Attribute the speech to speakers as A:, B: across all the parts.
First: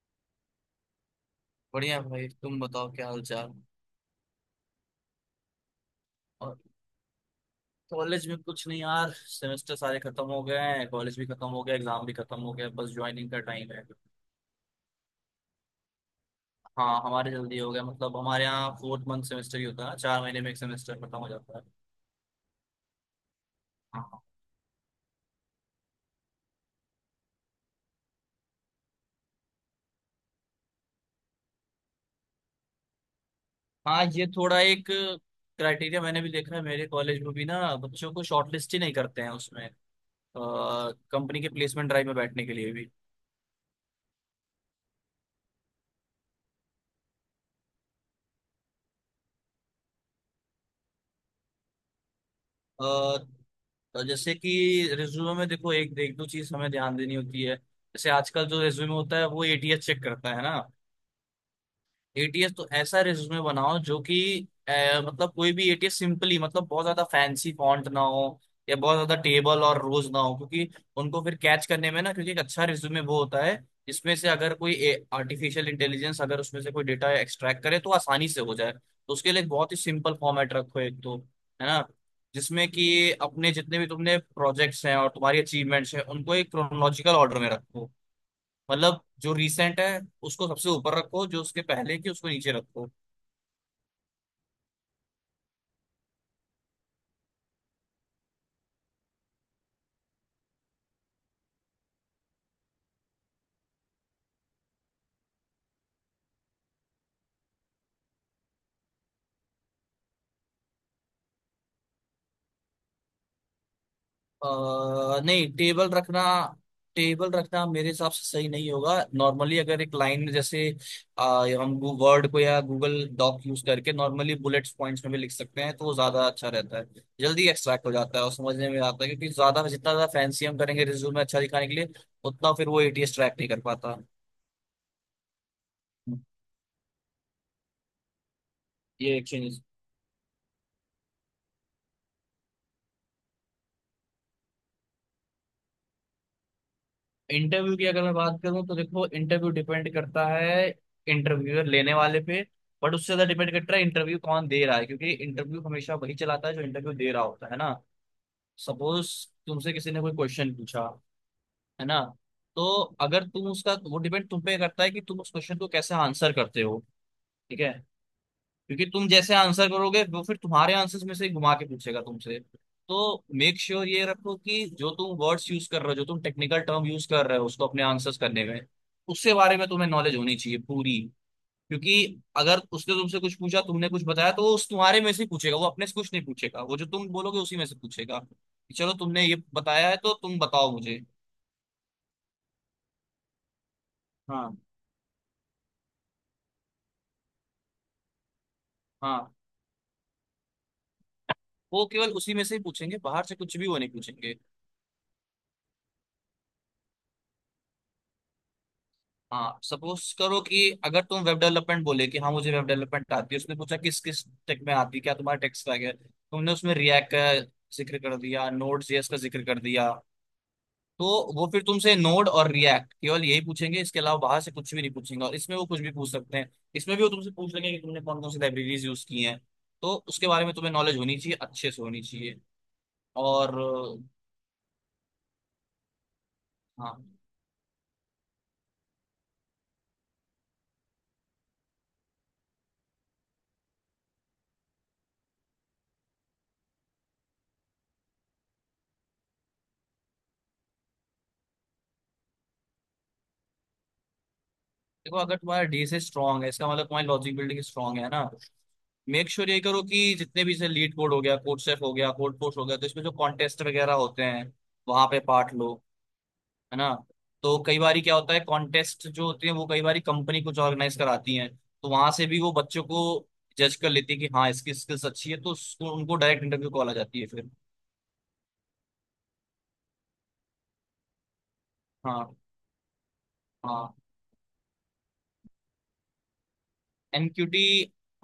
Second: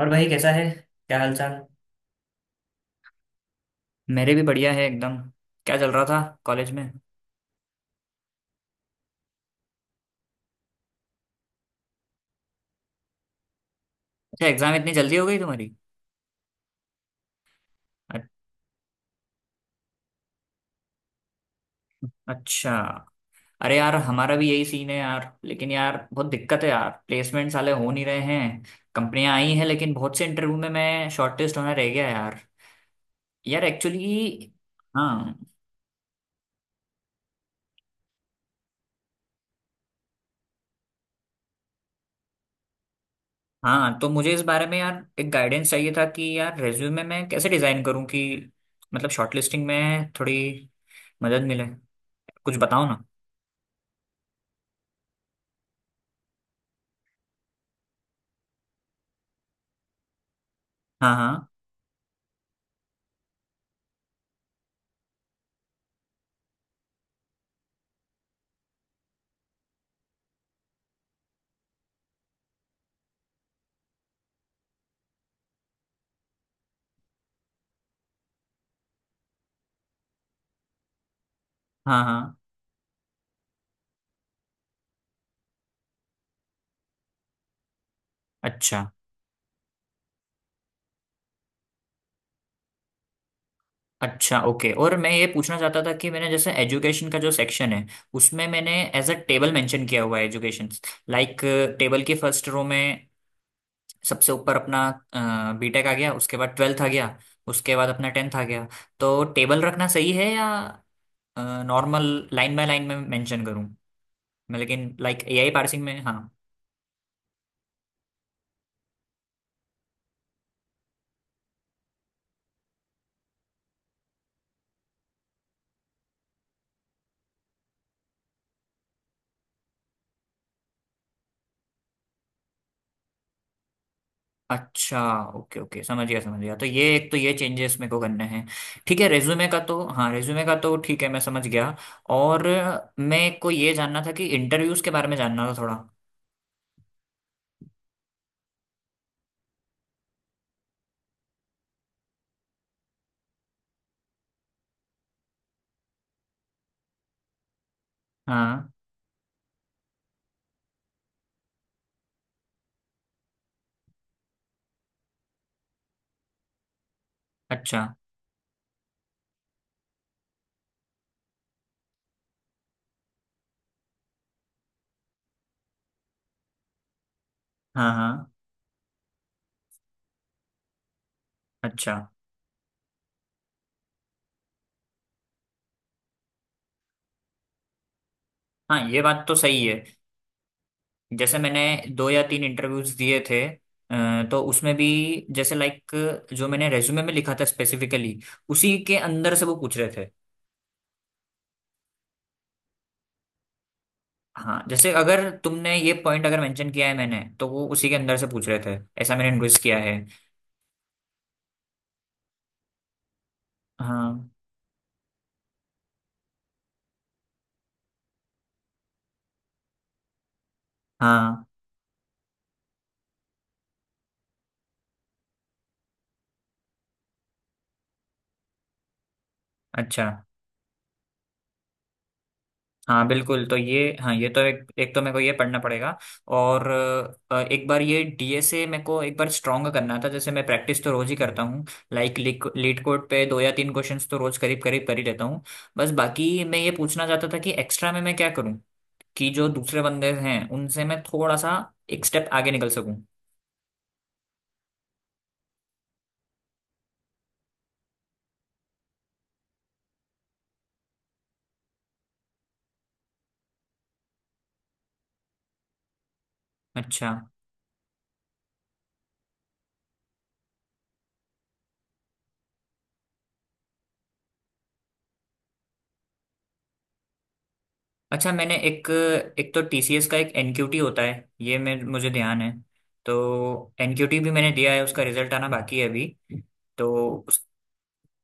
A: और भाई कैसा है। क्या हाल चाल।
B: बढ़िया भाई, तुम बताओ क्या हाल चाल।
A: मेरे भी बढ़िया है एकदम। क्या चल रहा था
B: और
A: कॉलेज में।
B: कॉलेज में कुछ नहीं यार, सेमेस्टर सारे खत्म हो गए हैं। कॉलेज भी खत्म हो गया, एग्जाम भी खत्म हो गया, बस ज्वाइनिंग का टाइम है।
A: अच्छा, एग्जाम इतनी जल्दी हो गई तुम्हारी।
B: हाँ, हमारे जल्दी हो गया, मतलब
A: अ-
B: हमारे यहाँ फोर्थ मंथ सेमेस्टर ही होता है, चार महीने में एक सेमेस्टर खत्म हो जाता है।
A: अच्छा। अरे यार,
B: हाँ, हाँ।
A: हमारा भी यही सीन है यार, लेकिन यार बहुत दिक्कत है यार, प्लेसमेंट साले हो नहीं रहे हैं। कंपनियां आई हैं लेकिन बहुत से इंटरव्यू में मैं शॉर्टलिस्ट होना रह गया यार। यार
B: हाँ, ये
A: एक्चुअली।
B: थोड़ा एक
A: हाँ
B: क्राइटेरिया मैंने भी देखा है, मेरे कॉलेज में भी ना बच्चों को शॉर्टलिस्ट ही नहीं करते हैं उसमें, कंपनी के प्लेसमेंट ड्राइव में बैठने के लिए भी।
A: हाँ, तो मुझे इस बारे में यार एक गाइडेंस चाहिए था कि यार रेज्यूमे मैं कैसे डिजाइन करूँ कि मतलब शॉर्टलिस्टिंग में थोड़ी मदद मिले। कुछ बताओ
B: अ,
A: ना।
B: तो जैसे कि रिज्यूमे में देखो, एक एक दो चीज हमें ध्यान देनी होती है। जैसे आजकल जो रिज्यूमे होता है वो एटीएस चेक करता है ना।
A: हाँ हाँ।
B: एटीएस तो ऐसा रिज्यूमे बनाओ जो कि अ, मतलब कोई भी एटीएस सिंपली, मतलब बहुत ज्यादा फैंसी फॉन्ट ना हो या बहुत ज्यादा टेबल और रोज ना हो, क्योंकि उनको फिर कैच करने में ना। क्योंकि एक अच्छा रिज्यूमे वो होता है जिसमें से अगर कोई आर्टिफिशियल इंटेलिजेंस अगर उसमें से कोई डेटा एक्सट्रैक्ट करे तो आसानी से हो जाए। तो उसके लिए एक बहुत ही सिंपल फॉर्मेट रखो एक तो, है ना,
A: हाँ हाँ।
B: जिसमें कि अपने जितने भी तुमने प्रोजेक्ट्स हैं और तुम्हारी अचीवमेंट्स हैं उनको एक क्रोनोलॉजिकल ऑर्डर में रखो।
A: अच्छा।
B: मतलब जो रिसेंट है उसको सबसे ऊपर रखो, जो उसके पहले की उसको नीचे रखो।
A: अच्छा ओके, और मैं ये पूछना चाहता था कि मैंने जैसे एजुकेशन का जो सेक्शन है, उसमें मैंने एज अ टेबल मेंशन किया हुआ है एजुकेशन। लाइक टेबल की फर्स्ट रो में सबसे ऊपर अपना बीटेक आ गया, उसके बाद ट्वेल्थ आ गया, उसके बाद अपना टेंथ आ गया। तो टेबल रखना सही है या नॉर्मल लाइन बाय लाइन में मेंशन करूँ? मैं लेकिन लाइक एआई
B: नहीं,
A: पार्सिंग
B: टेबल
A: में। हाँ।
B: रखना, टेबल रखना मेरे हिसाब से सही नहीं होगा। नॉर्मली अगर एक लाइन में जैसे अ, हम वर्ड को या गूगल डॉक यूज करके नॉर्मली बुलेट्स पॉइंट्स में भी लिख सकते हैं तो वो ज्यादा अच्छा रहता है। जल्दी एक्सट्रैक्ट हो जाता है और समझने में आता है, क्योंकि ज्यादा, जितना ज्यादा फैंसी हम करेंगे रिज्यूम में अच्छा दिखाने के लिए उतना फिर वो एटीएस ट्रैक नहीं कर पाता।
A: अच्छा ओके ओके, समझ गया समझ गया। तो ये एक तो ये चेंजेस मेरे को करने हैं। ठीक है,
B: ये एक
A: रेज्यूमे का
B: चीज।
A: तो, हाँ रेज्यूमे का तो ठीक है, मैं समझ गया। और मैं को ये जानना था कि इंटरव्यूज के बारे में जानना था थोड़ा।
B: इंटरव्यू की अगर मैं बात करूं तो देखो, इंटरव्यू डिपेंड करता है इंटरव्यूअर लेने वाले पे, बट उससे ज्यादा डिपेंड करता है इंटरव्यू कौन दे रहा है, क्योंकि इंटरव्यू हमेशा वही चलाता है जो इंटरव्यू दे रहा होता है ना।
A: हाँ।
B: सपोज तुमसे किसी ने कोई क्वेश्चन पूछा, है ना, तो अगर तुम उसका, वो डिपेंड तुम पे करता है कि तुम उस क्वेश्चन को कैसे आंसर करते हो। ठीक है।
A: अच्छा।
B: क्योंकि तुम जैसे आंसर करोगे वो फिर तुम्हारे आंसर्स में से ही घुमा के पूछेगा तुमसे। तो मेक श्योर ये रखो कि जो तुम वर्ड्स यूज कर रहे हो, जो तुम टेक्निकल टर्म यूज कर रहे हो उसको अपने
A: हाँ
B: आंसर्स
A: हाँ।
B: करने में, उससे बारे में तुम्हें नॉलेज होनी चाहिए पूरी।
A: अच्छा।
B: क्योंकि अगर उसने तुमसे कुछ पूछा, तुमने कुछ बताया, तो वो उस तुम्हारे में से ही पूछेगा, वो अपने से कुछ नहीं पूछेगा। वो जो तुम बोलोगे उसी में से पूछेगा कि
A: हाँ
B: चलो
A: ये बात
B: तुमने
A: तो
B: ये
A: सही है।
B: बताया है तो तुम बताओ मुझे।
A: जैसे मैंने दो या तीन इंटरव्यूज दिए थे, तो
B: हाँ,
A: उसमें भी जैसे लाइक जो मैंने रेज्यूमे में लिखा था स्पेसिफिकली, उसी के अंदर
B: हाँ।
A: से वो पूछ रहे थे।
B: वो केवल उसी में से ही पूछेंगे, बाहर से कुछ भी वो नहीं पूछेंगे।
A: हाँ, जैसे अगर तुमने ये पॉइंट अगर मेंशन किया है मैंने, तो वो उसी के अंदर से पूछ रहे थे, ऐसा मैंने नोटिस
B: हाँ,
A: किया है।
B: सपोज करो कि अगर तुम वेब डेवलपमेंट बोले कि हाँ मुझे वेब डेवलपमेंट आती है, उसने पूछा किस किस
A: हाँ
B: टेक में आती है, क्या तुम्हारा टेक स्टैक है, तुमने उसमें रिएक्ट का जिक्र कर दिया, नोड जेएस का जिक्र कर दिया, तो
A: हाँ।
B: वो फिर तुमसे नोड और रिएक्ट केवल यही पूछेंगे, इसके अलावा बाहर से कुछ भी नहीं पूछेंगे। और इसमें वो कुछ भी पूछ सकते हैं। इसमें भी वो तुमसे पूछ लेंगे कि तुमने कौन कौन सी लाइब्रेरीज यूज की हैं। तो
A: अच्छा।
B: उसके बारे में तुम्हें नॉलेज होनी चाहिए, अच्छे से होनी चाहिए।
A: हाँ बिल्कुल,
B: और
A: तो ये हाँ ये तो, एक एक तो मेरे को ये पढ़ना पड़ेगा। और
B: हाँ,
A: एक बार ये डीएसए मेरे को एक बार स्ट्रॉन्ग करना था। जैसे मैं प्रैक्टिस तो रोज ही करता हूँ, लाइक लीड कोड पे दो या तीन क्वेश्चंस तो रोज करीब करीब कर ही लेता हूँ। बस बाकी मैं ये पूछना चाहता था कि एक्स्ट्रा में मैं क्या करूँ कि जो दूसरे बंदे हैं उनसे मैं थोड़ा सा एक स्टेप आगे निकल सकूँ।
B: देखो अगर तुम्हारा डीएसए स्ट्रांग है, इसका मतलब तुम्हारी लॉजिक बिल्डिंग स्ट्रांग है ना। मेक श्योर ये करो कि जितने भी से लीड कोड हो गया, कोड सेफ हो गया, कोड पोस्ट हो गया, तो इसमें जो कॉन्टेस्ट वगैरह होते हैं, वहां पे पार्ट लो, है ना।
A: अच्छा।
B: तो कई बार क्या होता है, कॉन्टेस्ट जो होते हैं वो कई बार कंपनी कुछ ऑर्गेनाइज कराती है, तो वहां से भी वो बच्चों को जज कर लेती है कि हाँ इसकी स्किल्स अच्छी है, तो उसको, उनको डायरेक्ट इंटरव्यू कॉल आ जाती है फिर।
A: अच्छा मैंने एक, एक तो टीसीएस का एक एनक्यूटी होता है, ये मैं मुझे
B: हाँ,
A: ध्यान है। तो
B: हाँ।
A: एनक्यूटी भी मैंने दिया है, उसका रिजल्ट आना बाकी है अभी। तो उस,
B: एनक्यूटी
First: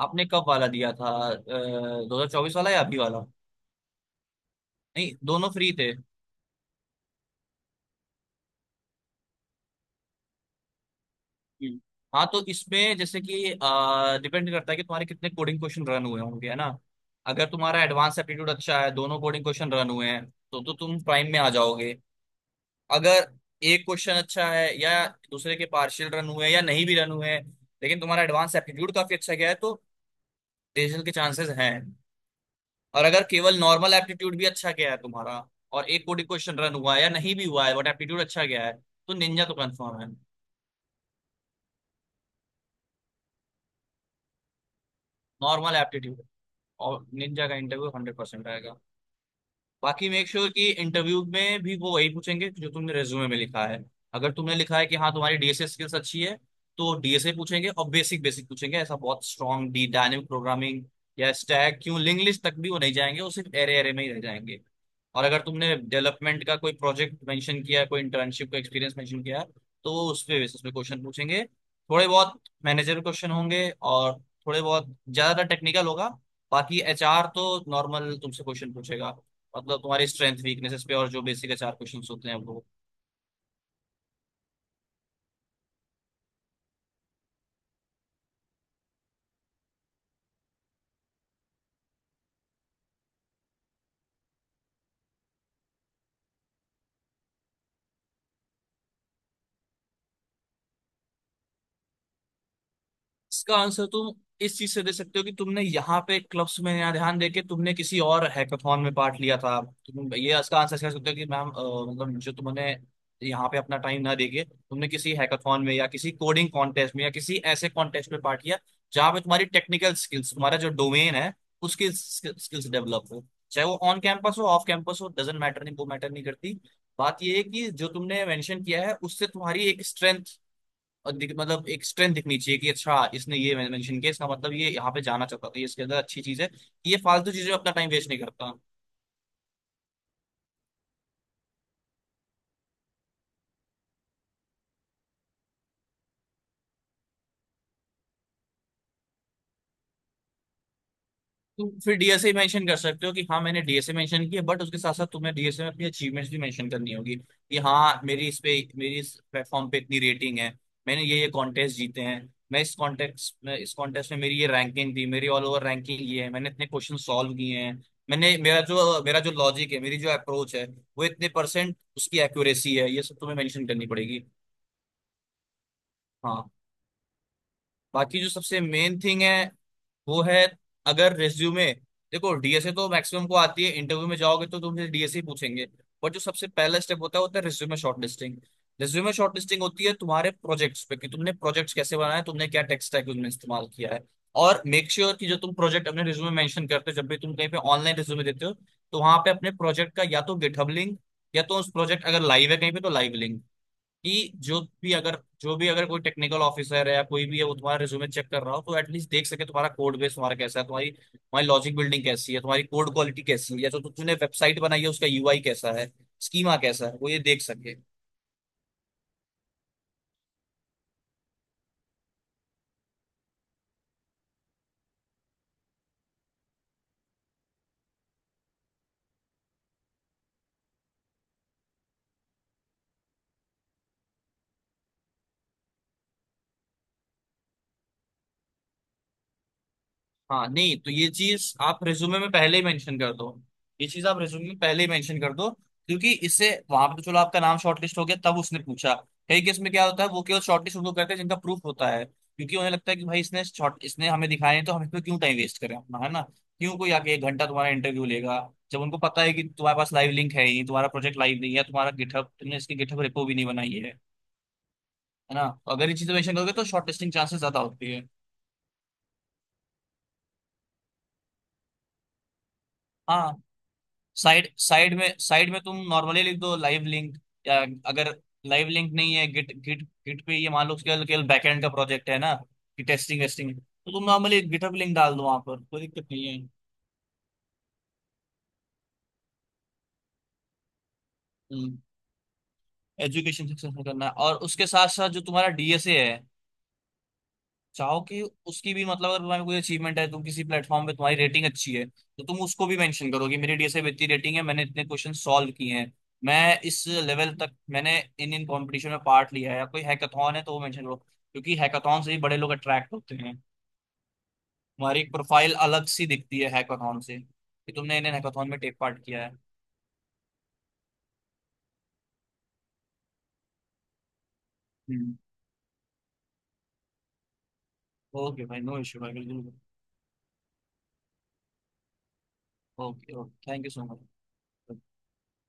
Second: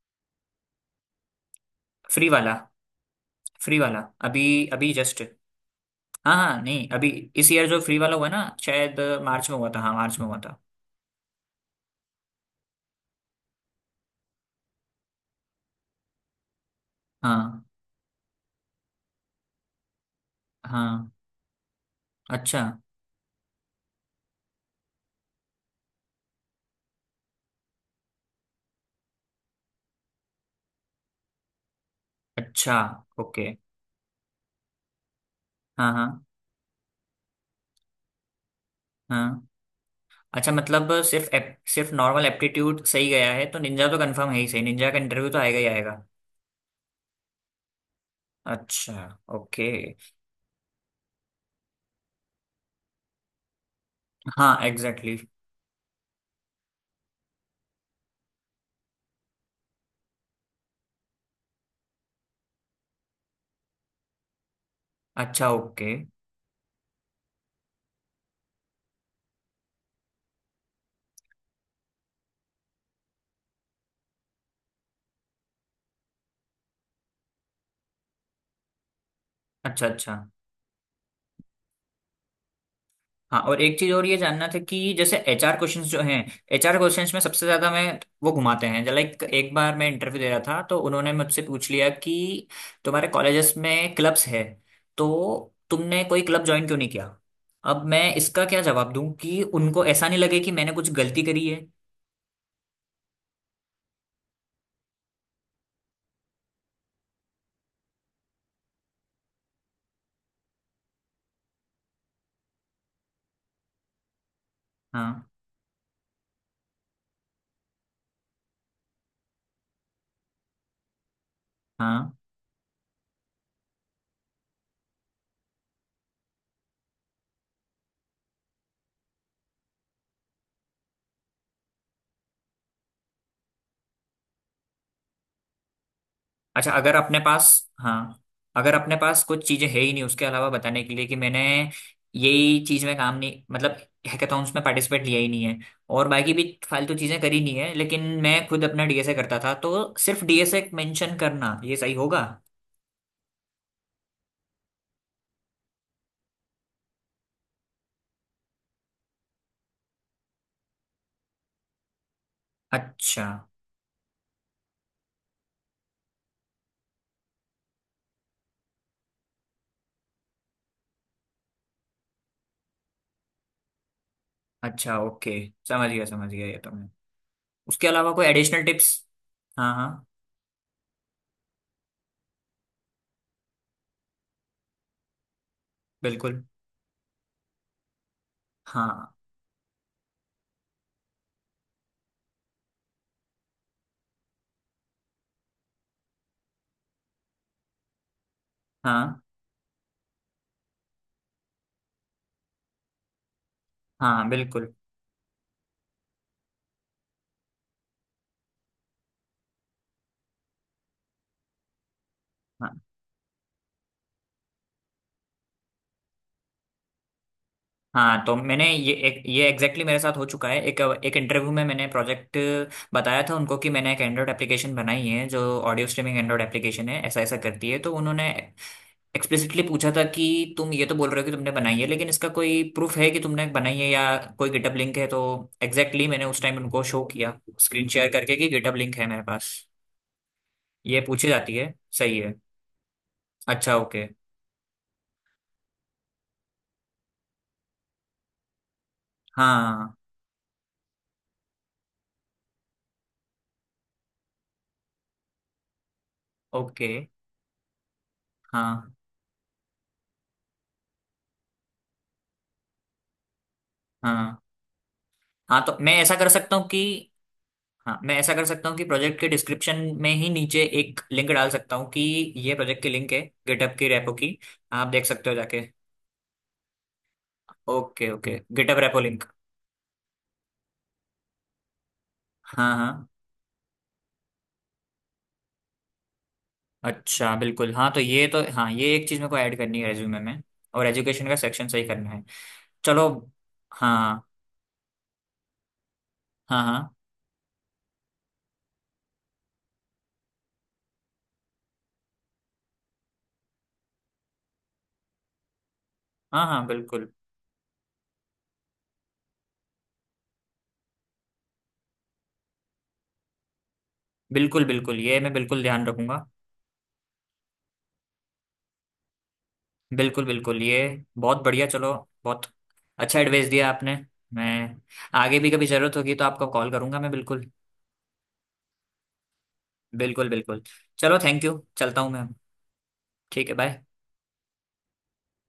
B: आपने कब वाला दिया था, दो
A: फ्री
B: हजार
A: वाला,
B: चौबीस वाला या अभी वाला?
A: फ्री वाला, अभी, अभी
B: नहीं,
A: जस्ट।
B: दोनों फ्री थे।
A: हाँ हाँ, नहीं अभी इस ईयर जो फ्री वाला हुआ ना, शायद मार्च में हुआ था, हाँ मार्च में हुआ था।
B: हम्म। हाँ, तो इसमें जैसे कि डिपेंड करता है कि तुम्हारे कितने कोडिंग क्वेश्चन रन हुए होंगे, है ना। अगर
A: हाँ
B: तुम्हारा एडवांस एप्टीट्यूड अच्छा है, दोनों कोडिंग क्वेश्चन रन हुए हैं, तो तुम
A: हाँ।
B: प्राइम में आ जाओगे।
A: अच्छा।
B: अगर एक क्वेश्चन अच्छा है या दूसरे के पार्शियल रन हुए हैं या नहीं भी रन हुए हैं, लेकिन तुम्हारा एडवांस एप्टीट्यूड काफी अच्छा गया है, तो डिसीजन के चांसेस हैं।
A: अच्छा
B: और अगर
A: ओके।
B: केवल नॉर्मल एप्टीट्यूड भी अच्छा गया है तुम्हारा, और
A: हाँ
B: एक
A: हाँ
B: कोडिंग क्वेश्चन रन हुआ है या नहीं भी हुआ है बट एप्टीट्यूड अच्छा गया है, तो निंजा
A: हाँ।
B: तो कंफर्म है।
A: अच्छा, मतलब सिर्फ नॉर्मल एप्टीट्यूड सही गया है तो निंजा तो कंफर्म है ही, सही, निंजा का इंटरव्यू तो आएगा ही
B: नॉर्मल
A: आएगा।
B: एप्टीट्यूड और निंजा का इंटरव्यू 100% आएगा।
A: अच्छा ओके।
B: बाकी मेक श्योर कि इंटरव्यू में भी वो वही पूछेंगे जो तुमने रेज्यूमे में लिखा है। अगर तुमने
A: हाँ
B: लिखा है कि
A: एग्जैक्टली
B: हाँ
A: exactly।
B: तुम्हारी डीएसए स्किल्स अच्छी है, तो डीएसए पूछेंगे और बेसिक बेसिक पूछेंगे, ऐसा बहुत स्ट्रॉन्ग डी डायनेमिक प्रोग्रामिंग या स्टैक क्यों, लिंक लिस्ट तक भी वो नहीं जाएंगे, वो सिर्फ एरे एरे में ही रह जाएंगे। और अगर
A: अच्छा
B: तुमने
A: ओके।
B: डेवलपमेंट का कोई प्रोजेक्ट मेंशन किया है, कोई इंटर्नशिप का एक्सपीरियंस मेंशन किया है, तो वो उस पे बेसिस पे क्वेश्चन पूछेंगे। थोड़े बहुत मैनेजर क्वेश्चन होंगे और थोड़े बहुत, ज्यादातर टेक्निकल होगा। बाकी एचआर तो नॉर्मल तुमसे क्वेश्चन पूछेगा, मतलब
A: अच्छा
B: तुम्हारी
A: अच्छा।
B: स्ट्रेंथ वीकनेसेस पे, और जो बेसिक चार क्वेश्चंस होते हैं वो।
A: हाँ, और एक चीज और ये जानना था कि जैसे एचआर क्वेश्चंस जो हैं, एचआर क्वेश्चंस में सबसे ज्यादा मैं, वो घुमाते हैं। लाइक एक बार मैं इंटरव्यू दे रहा था तो उन्होंने मुझसे पूछ लिया कि तुम्हारे कॉलेजेस में क्लब्स है तो तुमने कोई क्लब ज्वाइन क्यों नहीं किया। अब मैं इसका क्या जवाब दूं कि उनको ऐसा नहीं लगे कि मैंने कुछ गलती करी है।
B: इसका आंसर तुम इस चीज से दे सकते हो कि तुमने यहाँ पे क्लब्स में यहाँ ध्यान देके तुमने किसी और हैकाथॉन में पार्ट लिया था। तुम ये इसका आंसर कह सकते हो कि मैम, मतलब जो तुमने यहाँ पे अपना टाइम ना देके तुमने किसी
A: हाँ
B: हैकाथॉन में या किसी कोडिंग कॉन्टेस्ट में या किसी ऐसे कॉन्टेस्ट में पार्ट लिया जहाँ पे तुम्हारी टेक्निकल स्किल्स, तुम्हारा जो डोमेन है उसकी
A: हाँ।
B: स्किल्स डेवलप हो। चाहे वो ऑन कैंपस हो, ऑफ कैंपस हो, डजेंट मैटर, नहीं वो मैटर नहीं करती। बात ये है कि जो तुमने मेंशन किया है उससे तुम्हारी एक स्ट्रेंथ मतलब एक स्ट्रेंथ दिखनी चाहिए कि अच्छा, इसने ये मेंशन किया, इसका मतलब ये यहाँ पे जाना चाहता था, ये इसके अंदर अच्छी चीज है,
A: अच्छा, अगर
B: ये
A: अपने
B: फालतू चीजों
A: पास,
B: में अपना टाइम
A: हाँ
B: वेस्ट नहीं करता।
A: अगर अपने पास कुछ चीजें है ही नहीं उसके अलावा बताने के लिए, कि मैंने यही चीज में काम नहीं, मतलब हैकाथॉन्स में पार्टिसिपेट लिया ही नहीं है और बाकी भी फालतू चीजें करी नहीं है, लेकिन मैं खुद अपना डीएसए करता था, तो सिर्फ डीएसए मेंशन करना
B: तुम
A: ये सही
B: फिर
A: होगा।
B: डीएसए मेंशन कर सकते हो कि हाँ मैंने डीएसए मेंशन किया, बट उसके साथ साथ तुम्हें डीएसए में अपनी अचीवमेंट्स भी मेंशन करनी होगी। कि हाँ मेरी इस प्लेटफॉर्म पे इतनी रेटिंग है, मैंने ये कॉन्टेस्ट जीते हैं, मैं इस
A: अच्छा,
B: कॉन्टेस्ट में, इस कॉन्टेस्ट में मेरी ये रैंकिंग थी, मेरी ऑल ओवर रैंकिंग ये है, मैंने इतने क्वेश्चन सॉल्व किए हैं, मैंने मेरा जो लॉजिक है, मेरी जो अप्रोच है, वो इतने परसेंट उसकी एक्यूरेसी है, ये सब तुम्हें मेंशन करनी पड़ेगी।
A: अच्छा ओके, समझ गया समझ
B: हाँ।
A: गया, ये तो मैं, उसके अलावा
B: बाकी
A: कोई
B: जो सबसे
A: एडिशनल टिप्स?
B: मेन थिंग है
A: हाँ हाँ
B: वो है, अगर रेज्यूमे, देखो डीएसए तो मैक्सिमम को आती है, इंटरव्यू में जाओगे तो तुमसे डीएसए पूछेंगे, बट जो
A: बिल्कुल।
B: सबसे पहला स्टेप होता है रेज्यूमे शॉर्टलिस्टिंग।
A: हाँ
B: रेज्यूमे शॉर्टलिस्टिंग होती है तुम्हारे प्रोजेक्ट्स पे, कि तुमने प्रोजेक्ट्स कैसे बनाए, तुमने क्या टेक स्टैक उनमें इस्तेमाल किया है। और मेक श्योर कि जो तुम प्रोजेक्ट अपने रिज्यूमे मेंशन करते हो, जब भी तुम कहीं पे ऑनलाइन रिज्यूमे देते हो, तो वहां
A: हाँ
B: पे अपने प्रोजेक्ट का या तो गिटहब लिंक या तो उस प्रोजेक्ट अगर लाइव है कहीं पे तो लाइव लिंक,
A: हाँ
B: कि जो
A: बिल्कुल।
B: भी अगर कोई टेक्निकल ऑफिसर है या कोई भी है, वो तुम्हारा रिज्यूमे चेक कर रहा हो तो एटलीस्ट देख सके तुम्हारा कोड बेस तुम्हारा कैसा है, तुम्हारी तुम्हारी लॉजिक बिल्डिंग कैसी है, तुम्हारी
A: हाँ।
B: कोड क्वालिटी कैसी है, या जो तुमने वेबसाइट बनाई है उसका यूआई कैसा है, स्कीमा कैसा है, वो ये देख सके।
A: हाँ तो मैंने ये, एक ये एग्जैक्टली exactly मेरे साथ हो चुका है। एक एक इंटरव्यू में मैंने प्रोजेक्ट बताया था उनको कि मैंने एक एंड्रॉयड एप्लीकेशन बनाई है जो ऑडियो स्ट्रीमिंग एंड्रॉयड एप्लीकेशन है, ऐसा ऐसा करती है। तो उन्होंने एक्सप्लिसिटली पूछा था कि तुम ये तो बोल रहे हो कि तुमने बनाई है, लेकिन इसका कोई प्रूफ है कि तुमने बनाई है, या कोई गिटहब लिंक है? तो एग्जैक्टली exactly मैंने उस टाइम उनको शो किया, स्क्रीन शेयर करके, कि गिटहब लिंक है मेरे पास।
B: हाँ, नहीं तो
A: ये
B: ये
A: पूछी
B: चीज
A: जाती है,
B: आप
A: सही
B: रिज्यूमे में
A: है।
B: पहले ही मेंशन कर दो।
A: अच्छा
B: ये चीज
A: ओके।
B: आप रिज्यूमे में पहले ही मेंशन कर दो क्योंकि इससे वहां पे तो चलो आपका नाम शॉर्टलिस्ट हो गया, तब उसने पूछा। कई केस में क्या
A: हाँ
B: होता है, वो केवल शॉर्टलिस्ट उनको करते हैं जिनका प्रूफ होता है। क्योंकि उन्हें लगता है कि भाई इसने शॉर्ट, इसने हमें दिखाए हैं, तो हम इसमें क्यों टाइम वेस्ट करें अपना, है ना। क्यों
A: ओके।
B: कोई आके एक घंटा तुम्हारा इंटरव्यू लेगा जब
A: हाँ
B: उनको पता है कि तुम्हारे पास लाइव लिंक है ही नहीं, तुम्हारा प्रोजेक्ट लाइव नहीं है, तुम्हारा गिटहब, तुमने इसकी गिटहब रेपो भी नहीं बनाई है
A: हाँ
B: है ना।
A: हाँ
B: तो
A: तो
B: अगर
A: मैं
B: ये चीजें
A: ऐसा कर
B: मेंशन करोगे
A: सकता
B: तो
A: हूँ कि,
B: शॉर्टलिस्टिंग चांसेस ज्यादा होती
A: हाँ
B: है।
A: मैं ऐसा कर सकता हूँ कि प्रोजेक्ट के डिस्क्रिप्शन में ही नीचे एक लिंक डाल सकता हूँ कि ये प्रोजेक्ट की लिंक है,
B: हाँ,
A: गिटहब की रेपो की,
B: साइड
A: आप
B: साइड
A: देख
B: में,
A: सकते हो जाके।
B: तुम नॉर्मली लिख दो लाइव लिंक, या अगर
A: okay okay,
B: live
A: GitHub
B: link
A: repo
B: नहीं
A: लिंक।
B: है, गिट गिट गिट पे, ये मान लो केवल केवल बैकएंड का प्रोजेक्ट है ना,
A: हाँ
B: कि
A: हाँ।
B: टेस्टिंग वेस्टिंग, तो तुम नॉर्मली गिटहब लिंक डाल दो वहां पर कोई दिक्कत नहीं
A: अच्छा बिल्कुल, हाँ तो ये तो, हाँ ये एक चीज़ मेरे को ऐड करनी है रेज्यूमे में, और एजुकेशन का
B: है।
A: सेक्शन सही करना है। चलो।
B: एजुकेशन सक्सेस करना है,
A: हाँ
B: और उसके साथ साथ जो तुम्हारा डीएसए है,
A: हाँ हाँ
B: चाहो कि उसकी भी, मतलब अगर तुम्हारी कोई अचीवमेंट है, तुम किसी प्लेटफॉर्म पे तुम्हारी रेटिंग अच्छी है, तो तुम उसको भी मेंशन करो कि मेरी डीएसए इतनी रेटिंग है, मैंने इतने क्वेश्चन सॉल्व किए हैं,
A: हाँ
B: मैं
A: हाँ।
B: इस
A: बिल्कुल
B: लेवल तक, मैंने इन इन कॉम्पिटिशन में पार्ट लिया है, या कोई हैकाथॉन है तो वो मेंशन करो क्योंकि हैकाथॉन से ही बड़े लोग अट्रैक्ट होते हैं।
A: बिल्कुल बिल्कुल,
B: तुम्हारी एक
A: ये मैं
B: प्रोफाइल
A: बिल्कुल ध्यान
B: अलग सी
A: रखूंगा।
B: दिखती है हैकाथॉन से, कि तुमने इन इन हैकाथॉन में टेक पार्ट किया
A: बिल्कुल बिल्कुल, ये बहुत बढ़िया। चलो, बहुत अच्छा एडवाइस दिया आपने। मैं
B: है।
A: आगे भी कभी ज़रूरत होगी तो आपको कॉल करूंगा, मैं बिल्कुल,
B: ओके भाई, नो इश्यू भाई, बिल्कुल।
A: बिल्कुल बिल्कुल। चलो थैंक यू, चलता हूँ मैं।
B: ओके, ओके,
A: ठीक है
B: thank you
A: bye.
B: So much.